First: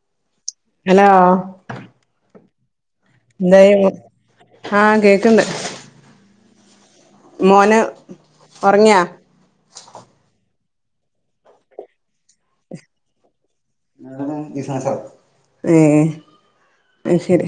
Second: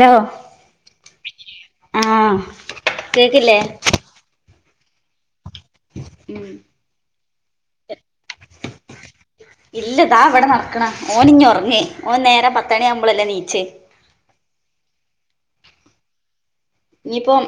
Hello hello ആഹ് കേക്കില്ലേ എന്തായ് ആഹ് കേക്ക്ണ്ട് ഉം മോന് ഉറങ്ങിയാ ഇല്ല ഇതാ ഇവിടെ നടക്ക്ണാ ഓനി ഇഞ്ഞ് ഉറങ്ങേ ഓൻ നേരെം പത്തണിയ ആവുമ്പോളല്ലേ നീച്ച് ഏഹ് അത് ഇനിയിപ്പ ശരി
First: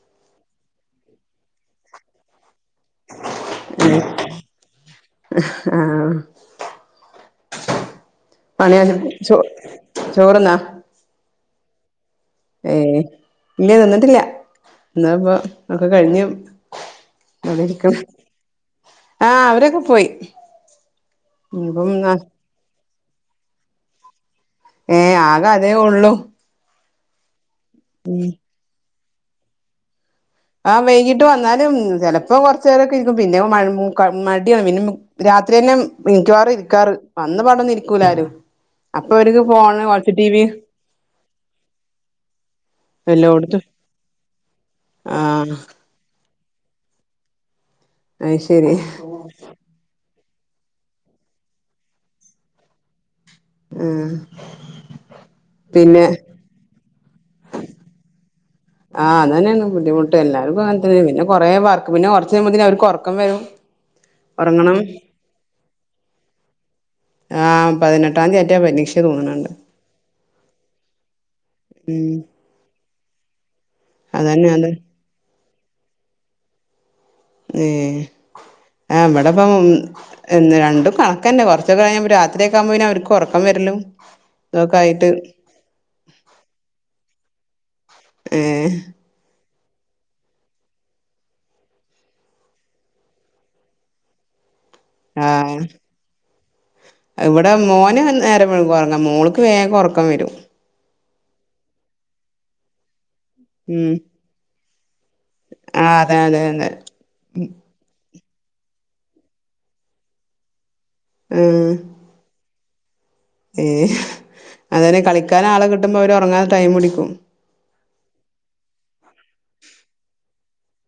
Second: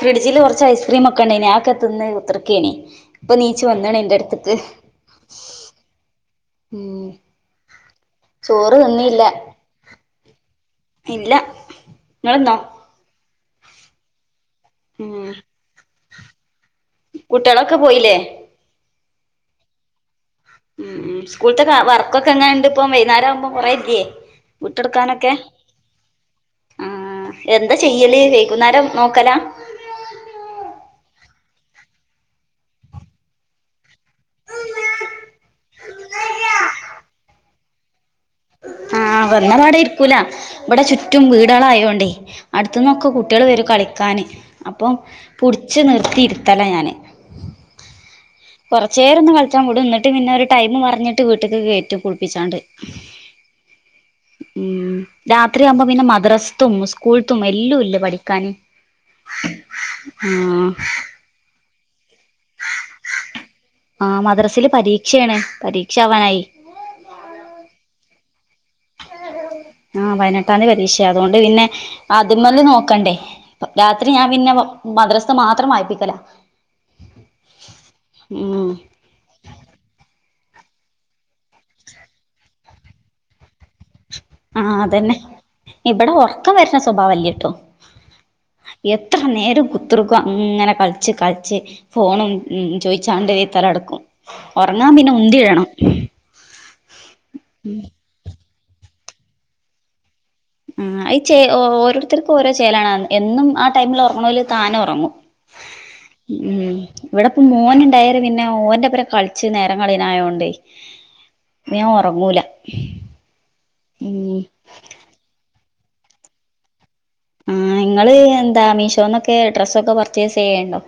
ഫ്രിഡ്ജില് കുറച്ച് ഐസ്ക്രീം ഒക്കെ ഉണ്ടേനി ആക്കെ തിന്ന് ഇപ്പൊ നീച്ച വന്നാണ് എന്റെ അടുത്തക്ക് ആഹ് ചോറ് പണിയ തിന്നില്ല ചോ ചോറ്ന്നാ ഇല്ല നിങ്ങള്ന്നോ ഏഹ് ഇല്ലേ നിന്നിട്ടില്ല എന്ന ഉം ഇപ്പൊ നക്കെ കഴിഞ്ഞു കുട്ടികളൊക്കെ അടെരിക്ക പോയില്ലേ ആഹ് അവരൊക്കെ പോയി ഉം സ്കൂളത്തെൊക്കെ ഇപ്പം വർക്കൊക്കെ എങ്ങനെ ഇണ്ട് ഇപ്പ വൈകുന്നേരം ആവുമ്പോ കൊറെതിയേ ഏഹ് ആകെ അതേ ഉള്ളൂ ആഹ് എന്താ ചെയ്യല് വൈകുന്നേരം നോക്കലാ ആഹ് വൈകിട്ട് വന്നാലും ചിലപ്പോ കൊറച്ച് പേരൊക്കെ ഇരിക്കും പിന്നെ മടിയാണ് പിന്നെ രാത്രി തന്നെ മിക്കവാറും ഇരിക്കാറ് വന്ന പടന്ന ഇരിക്കൂലാരും അപ്പൊ ആഹ് അവർക്ക് വന്നതാടെ ഫോണ് കുറച്ച് ഇരിക്കൂല ടി വി ഇവിടെ ചുറ്റും വീടുകള ആയോണ്ടേ അടുത്തന്നൊക്കെ കുട്ടികള് എല്ലോടത്തും വരും കളിക്കാന് അപ്പൊ ആഹ് പുടിച്ച് നിർത്തി യിരുത്തല ഞാന് അത് ശരി കൊറച്ചേരൊന്ന് കളി റ്റം വിടും ന്നട്ട് പിന്നെ ഒരു ടൈം പറഞ്ഞിട്ട് വീട്ട്ക്ക് കേറ്റും കുളിപ്പിച്ചാണ്ട് ആഹ് ഉം രാത്രിയാവുമ്പോ പിന്നെ മദ്രസത്തും സ്കൂഴത്തും വല്ലും ഇല്ലേ പഠിക്കാന് ആഹ് അതന്നെയ ബുദ്ധിമുട്ട എല്ലർക്കും ആഹ് അങ്ങന പിന്നെ കൊറേ പർക്ക് പിന്നെ കുറച്ചുമെ അവക്ക് ഉറക്കം വരും ആഹ് മദ്രാസൽ ഉറങ്ങണം പരീക്ഷയാണ് പരീക്ഷ ആവാനായി ആഹ് പതിനെട്ടാം തീയതിറ്റാ പരീക്ഷ തോണുന്നുണ്ട് ആഹ് പതിനെട്ടാം തീയതി പരീക്ഷ അതുകൊണ്ട് പിന്നെ ഉം ആദ്യമല്ല നോക്കണ്ടേ രാത്രി ഞാൻ അതന്നെ പിന്നെ അത് മദ്രസ മാത്രം വായ്പിക്കല ഏ ആമ്മടപ്പം എന്ന് രണ്ടും കണക്കന്നെ കൊറാച്ചൊക്കെ കഴിഞ്ഞ രാത്രിക്ക ആ പോ പിന്നെഅവർക്ക് ഒറക്കം വര്ല്ലും ആഹ് അതന്നെ ഇവട ഒറക്കം വരണ സ്വഭാവല്ല്യ ട്ടോ ഏ എത്ര നേരും കുത്ത്ർക്കും അങ്ങനെ കള്ച്ച് കള്ച്ച് ഫോണും ഉം ചോയിച്ചാണ്ട് തലട്ക്കും ഒറങ്ങാ പിന്നെ ഉന്തി വേണം ഇവടെ മോന് നേരം വെഴുകും ഒറങ്ങാ മോൾക്ക് വേഗം ഒറക്കം വരും ആഹ് ഈ ച്ചേ ഓരോരുത്തർക്കും ഓരോ ചേലാണ് എന്നും ആ ഉം ടൈമിൽ ഒറങ്ങ്‌ണോല് താന ഒറങ്ങും ആഹ് അതെ അതെ അതെ ഇവിടെപ്പം മോൻണ്ടായരേ പിന്നെ ഓന്റെപ്പര കളിച്ച് നേരം കളിണായോടയ് ഇന്ന് ഞാ ഒറങ്ങൂല ഏ അതന കളിക്കാൻ ആള കിട്ടുമ്പോ അവര് ഒറങ്ങാ ടൈം പിടിക്കും ആഹ് ഇങ്ങള് എന്താ മീഷോന്നൊക്കെ ഡ്രസ്സൊക്കെ പർച്ചേസിയല്ണ്ടേ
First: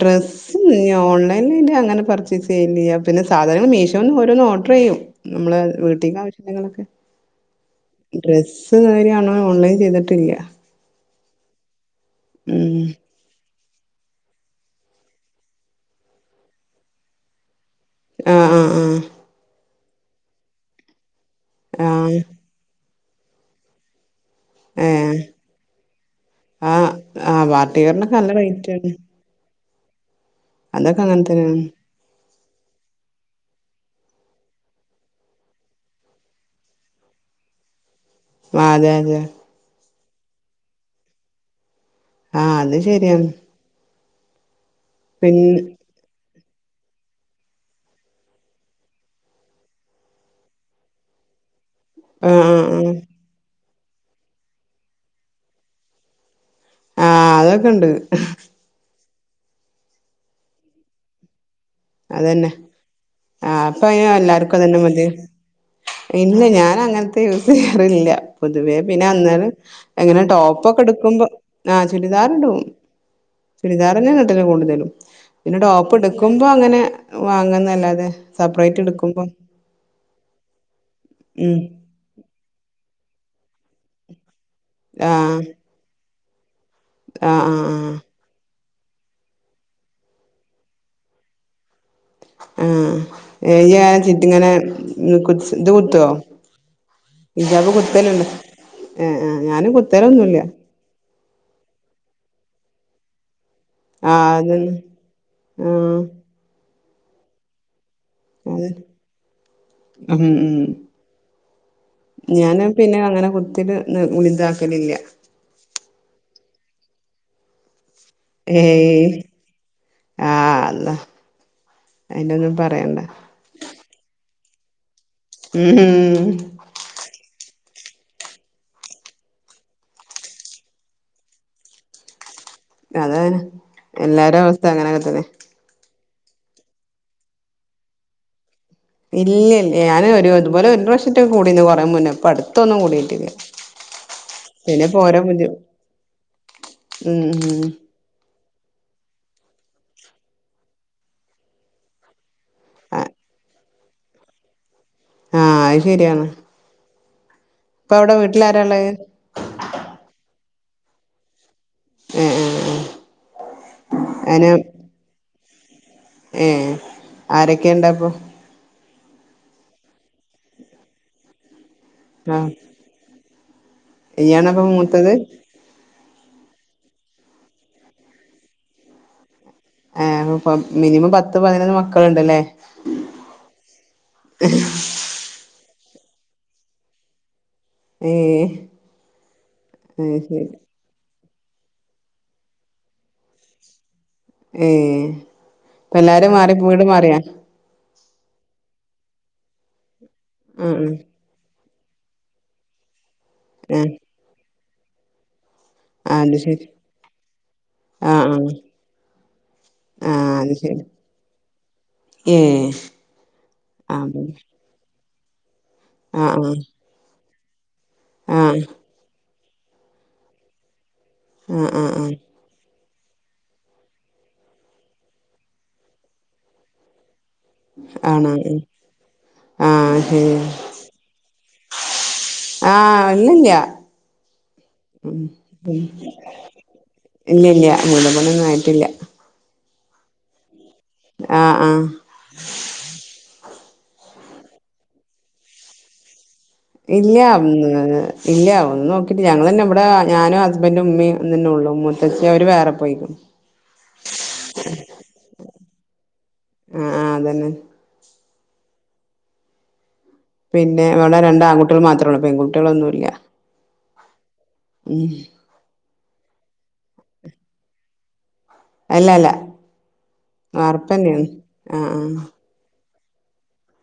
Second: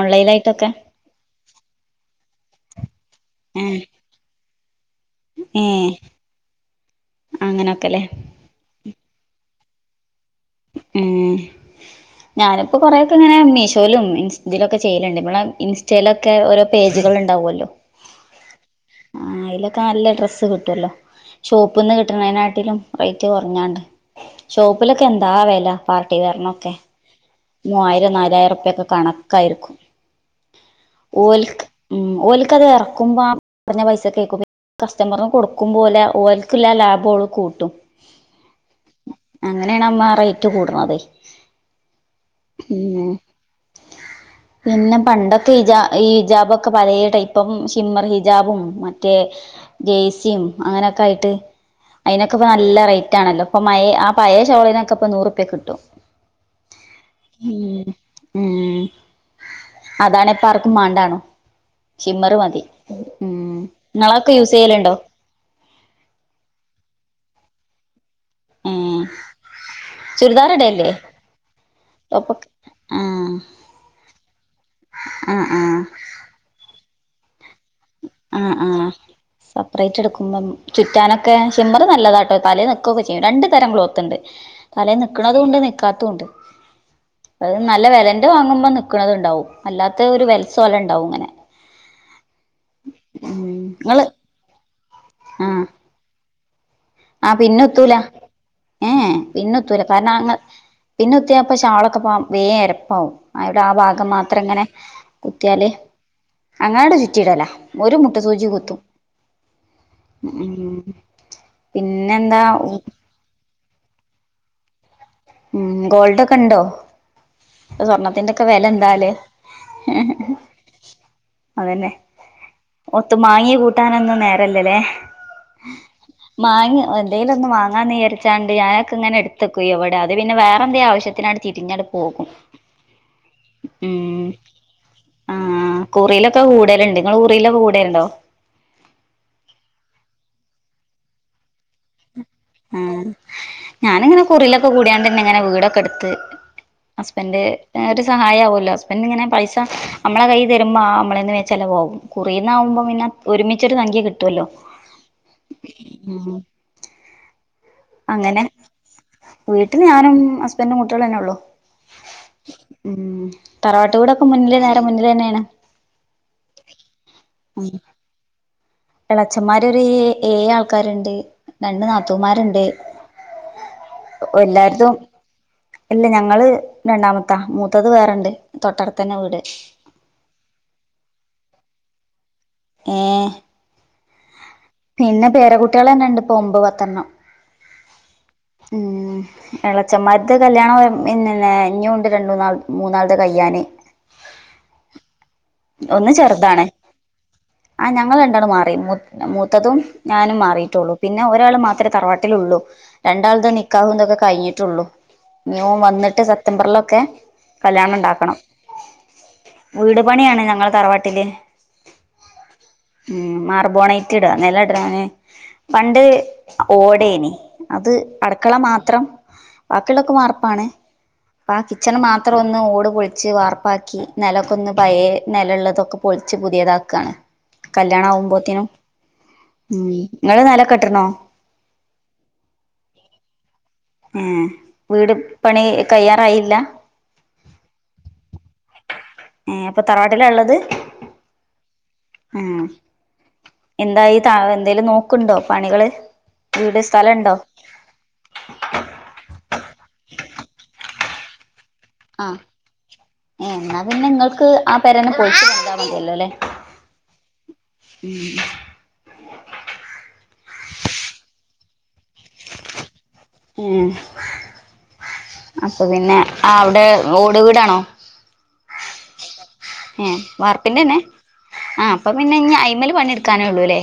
ഡ്രസ്സ് ഓൺലൈന്ൽ പിന്നെ അങ്ങനെ പർച്ചീസ്ഇയ്യലിയ പിന്നെ സാധനം മീ ഏഹ് ശോന്ന് ഓരോന്ന് ഓഡ്ർ എയ്യും നമ്മളേ ഏഹ് വീട്ടീക്ക് ആവശ്യള്ള നങ്ങളൊക്കെ അങ്ങനൊക്കെല്ലേ ഡ്ര ഇത് കാര്യണോ ഓൺലൈൻ ചെയ്തിട്ടില്ല ഉം ഉം ഞാനിപ്പോ കൊറെ ഒക്കെ ഇങ്ങനെ മീഷോലും ഇൻ ഇതിലൊക്കെ ചെയ്യല്ണ്ട് മ്മളെ ഇൻസ്റ്റേലൊക്കെ ഓരോ പേജ്കൾ ഇണ്ടാവൊല്ലോ ആഹ് ആഹ് ആഹ് ആഹ് അയ്ലൊക്കെ നല്ല ഡ്രസ്സ് കിട്ടൊല്ലോ ആഹ് ഷോപ്പ്ന്ന് ആഹ് കിട്ട്ണേനാട്ടിലും റയ്റ്റ് കൊർഞ്ഞാണ്ട് ഷോപ്പിലൊക്കെ ഏഹ് എന്താവല പാർട്ടി വേർനൊക്കെ ആഹ് ആഹ് പാർട്ടി മുവ്വായിരം വെയറിനൊക്കെ നല്ല നാലായിര ഉർപ്പെക്കെ റേറ്റാണ് കണക്കാര്ക്കും അതൊക്കെ അങ്ങനെ തന്നെയാണ് ഓൽക്ക് ഉം ഓൽക്കത് എറക്കുമ്പോ ആ പറഞ്ഞ പൈസകേക്കും കസ്റ്റമർന് കൊടുക്കുമ്പോലേ ഓൽക്കില്ല ലാഭോള് കൂട്ടും ആഹ് അതെ അതെ അങ്ങനേണ് അമ്മാ റയ്റ്റ് കൂട്ണതയ് ആഹ് അത് ഉം ശരിയാണ് പിന്നെ പിന്നെ പണ്ടൊക്കെ ഇജാ ഈ ജാബൊക്കെ പലേ ടൈപ്പ പ്പം ഷിമ്മർ ഹിജാബും മറ്റേ ജെയ്സിം അങ്ങനൊക്കെ ആയിട്ട് ആഹ് അയ്നൊക്കപ്പ ആഹ് നല്ല ആഹ് റയ്റ്റ് ആണല്ലോ ഇപ്പൊ മഴേ ആ പഴേ ഷോളിനൊക്കെ ഇപ്പ നൂർപ്യക്ക് കിട്ടും ആഹ് ഉം അതൊക്കെണ്ട് ഉം അതാണേ ഇപ്പാർക്കും മാണ്ടാണോ ഷിമ്മർ അതന്നെ മതി ഉം ആഹ് അപ്പൊ അയ്ന് ഇങ്ങളൊക്കെ എല്ലാർക്കും യൂസി അതന്നെ യ്യല്ണ്ടോ മതി ഇല്ല ഞാനങ്ങൻത്ത യൂസിയ്യാറില്ല ഏ പൊതുവേ പിന്നെ അന്നനെ എങ്ങനെ ചുരിദാർ ടോപ്പൊക്കെ ഇടല്ലേ ഇട്ക്ക്മ്പോ ആഹ് ടോപ്പൊക്കെ ചുരിദാർടും ആഹ് ചുരിദാറന്നെണ് ഇടല് കൂട്തലും ആഹ് പിന്നെ ആഹ് ടോപ്പ് ഇട്ക്കുമ്പോ അങ്ങനെ വാങ്ങാന്നല്ല ആഹ് ആഹ് സപ്രറേറ്റ് ഇടുക്കുമ്പം ചുറ്റാനൊക്കെ ഉം ഷിമ്മർ നല്ലതാട്ടോ തലേ നിക്കൊക്കെ ചെയ്യും രണ്ട് തരം ക്ലോത്ത്ണ്ട് തലേ ആഹ് നിക്ക്ണതുണ്ട് നിക്കാത്തുണ്ട് ആഹ് അത് ആഹ് നല്ല വെലൻ്റെ വാങ്ങുമ്പോ നിക്ക്ണത്ണ്ടാവും അല്ലാത്തേ ഒരു വെൽസോലണ്ടാവും ങ്ങനെ ആഹ് ഉം ഏ യ്യാ ഇങ്ങള് ചിറ്റ്ങ്ങനെ ഉം കുച് ആഹ് ഇത് കുത്തോ ആഹ് പിന്ന് ഹിജാബ് കുത്തൂല കുത്തലുണ്ടോ ഏ ഏ ഏഹ് ഏഹ് ഞാന് പിന്നുത്തൂല കാരണ അങ്ങ് കുത്തലൊന്നുല്ല പിന്ന് കുത്തിയാപ്പ ഷാളൊക്കെപ്പാ വേ എരപ്പാവും ആയോട് ആ വാഗം ആഹ് മാത്രങ്ങനെ അതന്നെ കുത്ത്യല് ആഹ് അങ്ങനണ്ട് ചുറ്റിടല ഒര് മുട്ട് സൂചി അതെ കുത്തും ഉം പിന്നെന്താ ഞാനാ പിന്നെ അങ്ങനെ കുത്തല് നി ഇതാക്കലില്ല ഉം ഗോൾഡൊക്ക ഇണ്ടോ സ്വർണത്തിൻ്റെ ഒക്കെ ഏയ് വെലന്താലേ ആഹ് അള്ളാ അതന്നെ അയിനൊന്നും പറയണ്ട ഒത്ത് മാങ്ങി കൂ ട്ടാനൊന്നും നേരല്ലല്ലേ ഉം മാങ്ങി ന്തേലൊന്ന് വാങ്ങാന്ന് വിചാരിച്ചാണ്ട് ഞാനൊക്കെ ങ്ങനെ ഇട്ത്തെക്കും എവടെ അ അത് പിന്നെ വേറെന്തേ ആവശ്യത്തിനാണ്ട് തിരിഞ്ഞണ്ട് പോകും അതാന്നെ ഉം എല്ലാരവസ്ഥ അങ്ങനെക്കെ തന്നെ ആഹ് കുറീലൊക്കെ കൂടല്ണ്ട് ഇങ്ങള് കുറീലൊക്കെ കൂടേണ്ടോ? ഇല്ലെല്യ, ഞാന് ഒരു തുപോലെ ഒരുപ്രാവിശ്യറ്റെ കൂടീന്ന് കൊറേ മുന്നേ ഇപ്പ അടു ആഹ് ഞാന്ങ്ങെനെ കുറീലൊക്കെ പിന്നെപ്പോ ഓരോ കൂടിയാണ്ട്ന്നെങ്ങനെ ബുദ്ധി വീടൊക്കെടുത്ത് ഉം ഹസ്ബൻ്റ് ന്നേ ഉം ഒരുസ് സഹായാവുല്ലോ, ഹസ്ബൻഡ്ങ്ങെനെ പൈസ അമ്മളെ കയ്യ് തരുമ്പോ ആഹ് അമ്മളേന്ന് വേം ചെലവാവും കുറീന്നാവുമ്പം പിന്നെ ഒരുമിച്ചൊരു സംഖ്യ കിട്ട്വല്ലോ ആഹ് അയ് ശര്യാണ് പ്പൊഔടെ വീട്ടിലാരാള്ളത് വീട്ടില് ഞാനും ഹസ്ബൻ്റും കുട്ടൊളന്നെള്ളൂ ഏ ഏ ഉം തറവാട്ട് വീടൊക്കെ മുന്നില് നേരെ മുന്നിലന്നേണ് ഏഹ് ആരൊക്കെണ്ടപ്പൊ എളച്ചമ്മാരൊരൂ ഏഴാൾക്കാര്ണ്ട്. രണ്ട് ആ നാത്തൂമ്മാര്ണ്ട് ഇയ്യാണപ്പൊ മൂത്തത് അല്ല ഞങ്ങള് രണ്ടാമത്താ മൂത്തത് വേറെണ്ട് തൊട്ടടുത്തന്നെ വീട് ഏഹ് അപ്പം മിനിമം പത്ത് പതിനൊന്ന് മക്കള്ണ്ട് ലേ ഉം പിന്നെ പേരകുട്ട്യാളെന്നെണ്ട്പ്പൊ ഒമ്പത് പത്തെണ്ണം ഏഹ് ഉം എളച്ചമ്മാര്ത് കല്യാണോ മിന്നല്ലേ ഇഞ്ഞിയുണ്ട് രണ്ട് മൂന്നാൾ മൂന്നാൾത് കയ്യാന് ഏഹ് ഒന്ന് ചെർതാണ്. ആഹ് ഞങ്ങള് രണ്ടാളും മാറി മൂ മൂത്തതും ഞാനും ആ മാറിട്ടൊള്ളു പിന്നെ ഒരാള് മാത്രേ തറവാട്ടിലൊള്ളൂ. രണ്ടാൾത് ആ നിക്കാഹും തൊക്കെ കഴിഞ്ഞിട്ടൊള്ളൂ. ന്നി ഓം ആ വന്നിട്ട് അത് ശരി സെപ്തംബറിലൊക്കെ ആഹ് ആഹ് കല്യാണംണ്ടാക്കണം വീട് ആഹ് പണിയാണ് അത് ഞങ്ങളെ ശരി തറവാട്ടില്. ഏഹ് ഉം ആഹ് മാർബോണൈറ്റ്ട നെല ടാന്. പണ്ട് ആഹ് ഓടേനി അത് അട്ക്കള ആഹ് മാത്രം. ബാക്കിള്ളൊക്കെ വാർപ്പാണ്. പ്പാ ആഹ് ആഹ് കിച്ചണ് ആഹ് മാത്രം. ഒന്ന് ഓട് പൊൾച്ച് വാർപ്പാക്കി, നെലക്കൊന്ന്. പയേ നെലള്ളതൊക്കെ പൊൾച്ച് പുത്യേതാക്കാണ്. ആണോ ഉം. കല്യാണാവുമ്പോത്തിനും ഉം ആഹ് ശരി ങ്ങള് നെലൊക്കെട്ട്‌ണോ? ആഹ് ഇല്ലല്യാ. ഏഹ് വീട് പണി കയ്യാറായില്ല? ഇല്ലല്യ വീട്പണിഒന്നും ആയിട്ടില്ല. ഏഹ് അപ്പൊ തറവാട്ടിലാ ഇള്ളത്? ആഹ് ആഹ് ഏഹ്.. എന്തായി തഎന്തേലും നോക്ക്ണ്ടോ പണികള്? വീട് ഇല്യാ.. സ്ഥലണ്ടോ ഉം ന്ന് ഇല്യാ. ഒന്നും നോക്കിട്ടില്ല. ഞങ്ങളെന്നെ ബടെ ഞാനും ഹസ്ബൻഡും മ്മിം തന്നെള്ളൂ മൂ ആ ഏ ന്നാ പിന്നെ ങ്ങൾക്ക് ആ പെരന്നെ പൊൾച്ച് പണിതാ മത്യല്ലോ ല്ലേ? ആഹ് ആഹ് അതന്നെ. ഉം പിന്നെ വടെ രണ്ടാൺകുട്ട്യള് മാത്രള്ളൂ പെൺകുട്ട്യളൊന്നുല്യ ഏഹ് - ഉം അപ്പൊ പിന്നെ അവിടെ ഓട് വീടാണോ? അല്ല അല്ല ഏഹ് വാർപ്പ് വാർപ്പിന്റെന്നെ തന്നെയാണ് ആ ആഹ് അപ്പ പിന്നെ ആഹ് ഇന്നി ഐമൽ പണിട്ക്കാനൊള്ളൂ ലെ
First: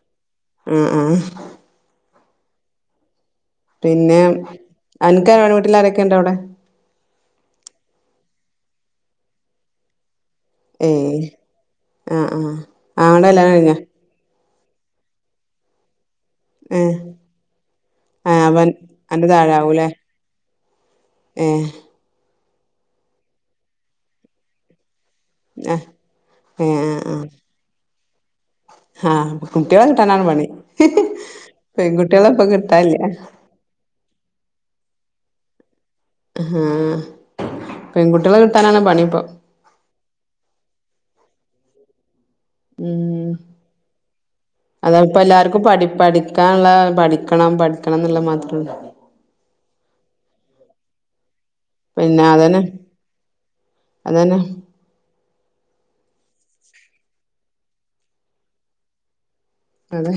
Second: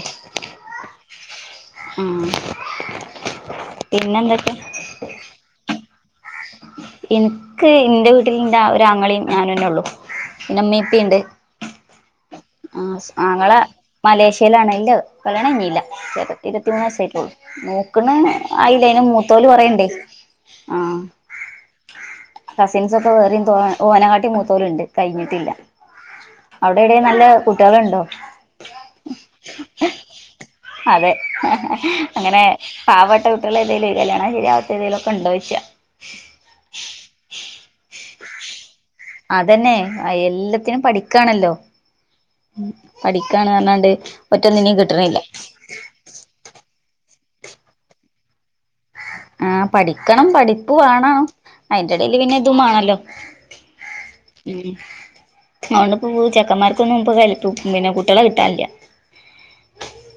ആഹ് ആഹ് ഉം പിന്നെ അൻകാര വീട്ടിൽ ആരൊക്കെണ്ടവിടെ? ഇൻക്ക് ഇന്റെ വീട്ടിൽ ന്റെ ഒരാങ്ങളി ഞാനന്നെ ഉള്ളു പിന്നെ ഉമ്മീപ്പിണ്ട്. ഏയ് ആഹ് ആഹ് ആങ്ങളെന്റെ കല്യാണം ആങ്ങള കഴിഞ്ഞ? മലേഷ്യയിലാണ് ഇല്ല കല്യാണം കയിഞ്ഞില്ല. ഏഹ് ഇരുപത്തിമൂന്നായസായിട്ടൊള്ളൂ നോക്ണ് ആഹ് അവൻ ആയില്ല അയിന് അന്റെ മൂത്തോല് കൊറേ ഇണ്ടെ ആഹ് എഹ് കസിൻസ് ഒക്കെ വേറിം തോ ഓനകാട്ടി മൂത്തോലുണ്ട് കഴിഞ്ഞി ട്ടില്ല ഏഹ് അവിടെ എവിടെ ഏഹ് നല്ല ആഹ് കുട്ടിയാള്ണ്ടോ? ആഹ് കുട്ടികളെ കിട്ടാനാണ് പണി അതെ പെൺകുട്ടികളെ അങ്ങനെ ഇപ്പൊ കിട്ടാനില്ല പാവപെട്ട. കുട്ടാൾ ഏതേലും കല്യാണം ശരിയാവാത്ത ഏതേലും ഒക്കെ ഉണ്ടോ ചോയ്ച ആഹ് പെൺകുട്ടികളെ കിട്ടാനാണ് പണിപ്പ. അതന്നെ എല്ലത്തിനും പഠിക്കാണല്ലോ? ഉം പഠിക്കാണ് പറഞ്ഞാണ്ട് ഒറ്റൊന്നിനും അതാ കിട്ടണില്ല ഇപ്പൊ എല്ലാർക്കും പഠി പ്പടി ക്കാന്ള്ളെ പഠിക്കണം പഠിക്കണം ന്നുള്ള മാത്രള്ളൂ ആഹ് പഠിക്കണം പഠിപ്പ് വാണ. അയിന്റെ എടേല് പിന്നെ ഇതുംമാണല്ലോ അതന്നെ ഉം അതൊണ്ട് പോ ചെക്കമാർക്കൊന്നും പൊ [unintelligible] പിന്നെ കുട്ടിയാളെ കിട്ടാനില്ല. അതെ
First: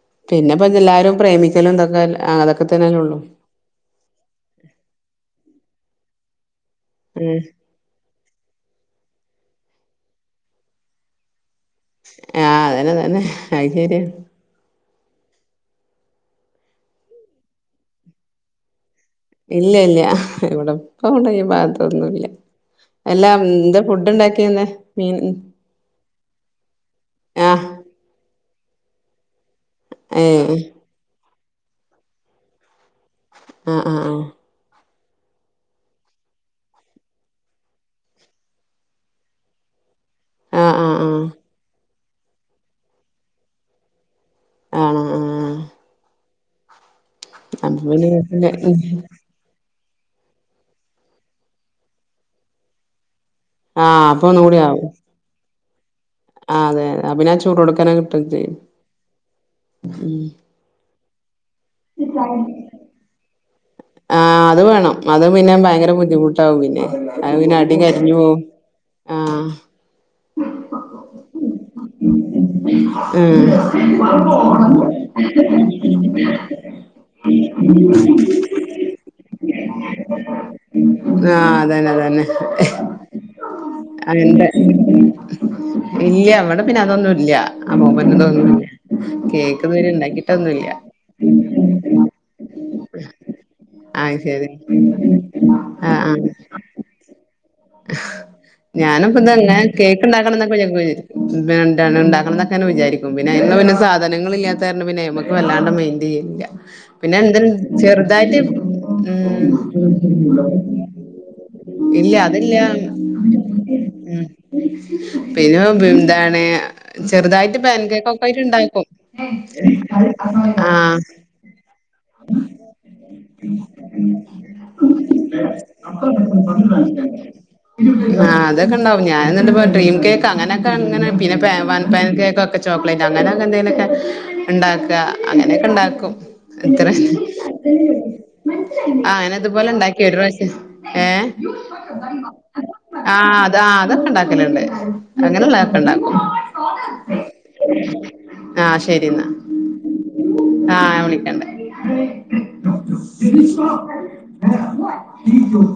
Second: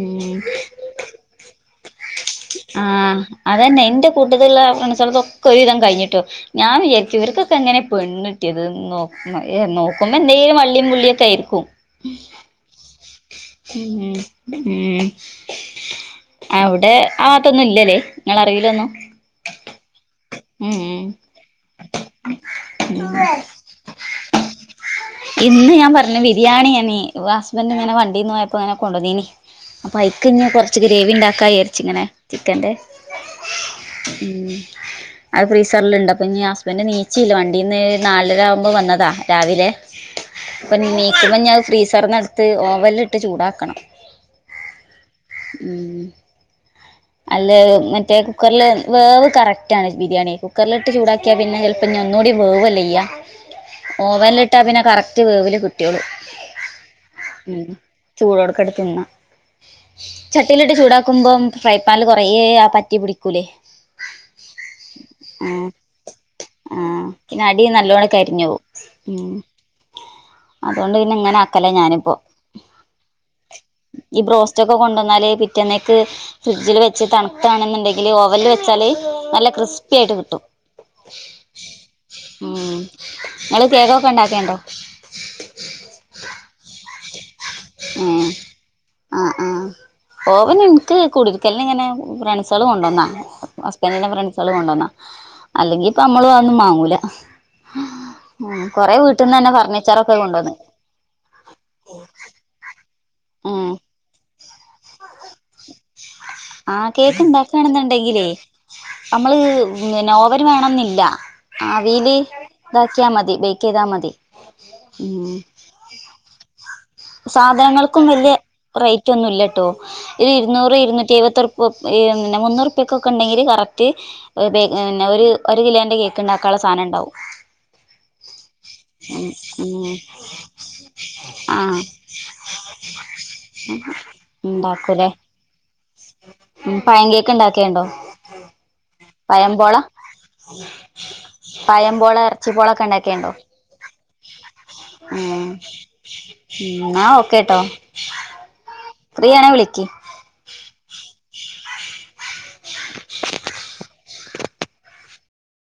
ഉം പിന്നെപ്പ എല്ലാരും പ്രേമിക്കലും ഇതൊക്കെ അതൊക്കെ തന്നല്ലേ ആഹ് ഒള്ളു. അതന്നെ ഇന്റെ കൂട്ടത്ത്ള്ള ഫ്രണ്ട്സാൾതൊക്കെ ഒരു വിധം കഴിഞ്ഞിട്ടോ ഞാൻ വിചാ രിക്കും ഉം ഇവർക്കൊക്കെ എങ്ങനെ പെണ്ണിട്ടിയത് നോക്കുമ്പോ എന്തെങ്കിലും വള്ളിയും പുള്ളിയൊക്കെ ആയിരിക്കും. ആഹ് അതന്നെ തന്നെ അയ് ശെര്യ ഉം ഉം അവിടെ ആഹ് വാത്തൊന്നും ഇല്ലല്ലേ ഇങ്ങള അറിവില്ലൊന്നു. ഇല്ല ഇല്ല ഇവിടെ പ്പവിടെ ഈ ഭാഗത്തൊന്നുംല്ല. മീൻ ഇന്ന് ഞാൻ പറഞ് ബിരിയാണിയെന്നീ ആഹ് വസ്ബന്റ് പിന്നെ വണ്ടീന്ന് പോയ പ്പോ അങ്ങനെ കോണ്ടോന്നീനി അപ്പോ അയ്ക് ഇനി ഏഹ് കുറച്ച് ഗ്രേവി ഉണ്ടാക്കാ വിജാര്ച്ചി ഇങ്ങനെ ചിക്കൻ്റെ അഹ് അഹ് ആഹ് മ്മ് അത് ഫ്രീസർൽണ്ട് അപ്പോ നീ ഹസ്ബൻഡ് ണീച്ചില്ല വണ്ടീന്ന് നാലര ആവുമ്പോ വന്നതാ രാവിലെ ആഹ് അപ്പോനി ആഹ് ആഹ് ണീക്കുമ്പോ അത് ഫ്രീസർന്നെട്ത്ത് ഓവൻൽട്ട് ചൂടാക്കണം ആണോ ആഹ് മ് അല്ലെ അപ്പൊ പിന്നെ മറ്റെ കൊഴപ്പല്ല കുക്കറില് വെവ് കറക്റ്റ് ആണ് ബിരിയാണി കുക്കർൽട്ട് ചൂടാക്കിയ പിന്നെ ചിലപ്പ ഇനീ ഒന്നൂടി വെവല്ലെയ്യ ആഹ് അപ്പൊ ഒന്നുകൂടി ഓവൻല്ട്ടാ പിന്നെ ആവും കറക്റ്റ് വെവ്ല് കി ട്ടിയോളും ആഹ് അതെ അപ്പൊ പിന്നെ ആ മ് ചൂടോട്ക്കനെ കിട്ടും ചെയ്യും ചൂടോടക്കന്നെ തിന്ന ച്ചട്ട് ചട്ടിയിൽട്ട് ചൂടാക്കുമ്പോം ഫ്രൈ പാനില് കുറെ ആഹ് പറ്റി പിടിക്കൂല്ലെ ആഹ് അത് വെണം അത് പിന്നെ ഭയങ്കര ബുദ്ധിമുട്ടാവും പിന്നെ അത് പിന്നെ അടി കരിഞ്ഞു പോവും മ്മ് ആഹ് അതുകോണ്ട് പിന്നെ ഇങ്ങനെ ആക്കല ഞാനിപ്പോ ഉം ഈ ബ്രോസ്റ്റ് ഒക്കെ കോണ്ടന്നാൽ പിറ്റന്നെക്ക് ഫ്രിഡ്ജിൽ വെ കുറെച്ച് തണുപാണെന്നുണ്ടെങ്കില് ഓവൻൽ വെച്ചാല് നല്ല ക്രിസ്പി ആയിട്ട് കിട്ടും ആഹ് അതന്നെ അതന്നെ ങ്ങള് കെക്കോ [unintelligible] ഇല്ല്യ ഇവ്ടെ പിന്നെ അതോന്നുല്ല്യ അപ്പോ ഏഹ് [unintelligible] കെക്ക് ഇതുവരെ ഉണ്ടാക്കിട്ടോന്നുല്ല [unintelligible] കുടിര്ക്കൽന് ഇങ്ങനെ ഫ്രണ്ട്സുഒൾ കോണ്ടെര്ന്ന ഹസ്ബെന്റിന്റെ ആഹ് ഫ്രണ്ട് സ്ൾ ശരി കോണ്ടോന്ന അല്ലെങ്കി ഇപ്പ അമ്മളും അതൊന്നും മാങ്ങൂല്ല ഞാനുംപ്പോ ഇതന്നെ കെക്ക് ഫർണിച്ചറൊക്കെ ഉണ്ടാക്കണം കൊണ്ടുവന്ന് എന്നോക്കെ വിചാരിക്കും പിന്നെന്താണ് ഇണ്ടാക്കണം ന്നോക്കെ വിജാരിക്കും പിന്നെ അയിന്ള്ള ഉം വല്ല സാധനങ്ങൾല്ലിയാതെ അതു കാരണം പിന്നെ ന്നമ്മക്ക് വല്ലാണ്ട് മെയ്ന്റ് ചെയ്യൽ ആഹ് കെക്കുണ്ടാക്കാണെന്നുണ്ടെങ്കിലെ നമ്മള് ഉം ഓവന് വെണംന്നില്ല ഇല്ല ആവീല് അതില്ല ഇതാക്കിയാ മതി ബെയ്ക്ക് ചെയ്താ മതി മ്മ് [unintelligible] ചെറുതായിട്ട് പാൻ സാധനൻങ്ങൾക്കും കേക്കൊക്കെ വല്ല്യെ ആയിട്ട് ഉണ്ടാക്കും റെയ്റ്റ് ഒന്നുല്ലട്ടോ ഒരു ഇരുന്നൂറ് ആഹ് ഇരുന്നൂറ്റി എഴുപതുർ പം ഏഹ് മുന്നൂറുപ്യേകൊക്കെണ്ടെങ്കില് കറക്റ്റ് തെ പിന്നെ ഒര് ഒരു കിലോൻ ആഹ് അതോക്കെണ്ടാവും ഞാൻ ഉം ഇന്നിട്ടിപ്പം ഉം ഡ്രീം കെക്ക് അങ്ങനക്ക അങ്ങനെ പിന്നെ പേൻ ആഹ് വൺ പാൻ കെക്ക് ഒക്കെ ചോക്ലെറ്റ് അങ്ങനക്കെ എന്തേലൊക്കെ ഇണ്ടാക്കാ ഉണ്ടാക്കൂലേ അങ്ങനെക്കെണ്ടാ ക്കും ഉം ഇത്ര പഴം കേക്ക് ഉണ്ടാക്കിയണ്ടോ ആഹ് അങ്ങനെ പഴംപോള ഇതുപോലെണ്ടാക്കി ഒര്റാശ്യം ഏഹ് മ്പോള എറച്ചിപ്പോളൊക്ക ഇണ്ടാക്കിണ്ടോ ആഹ് ആഹ് അത് അതൊക്കണ്ടാക്കലിണ്ട് ഉം ന്നാ ഓക്കെട്ടോ ആഹ് ശരി ന്നാ ആഹ് ഞാൻ വിളിക്കണ്ട്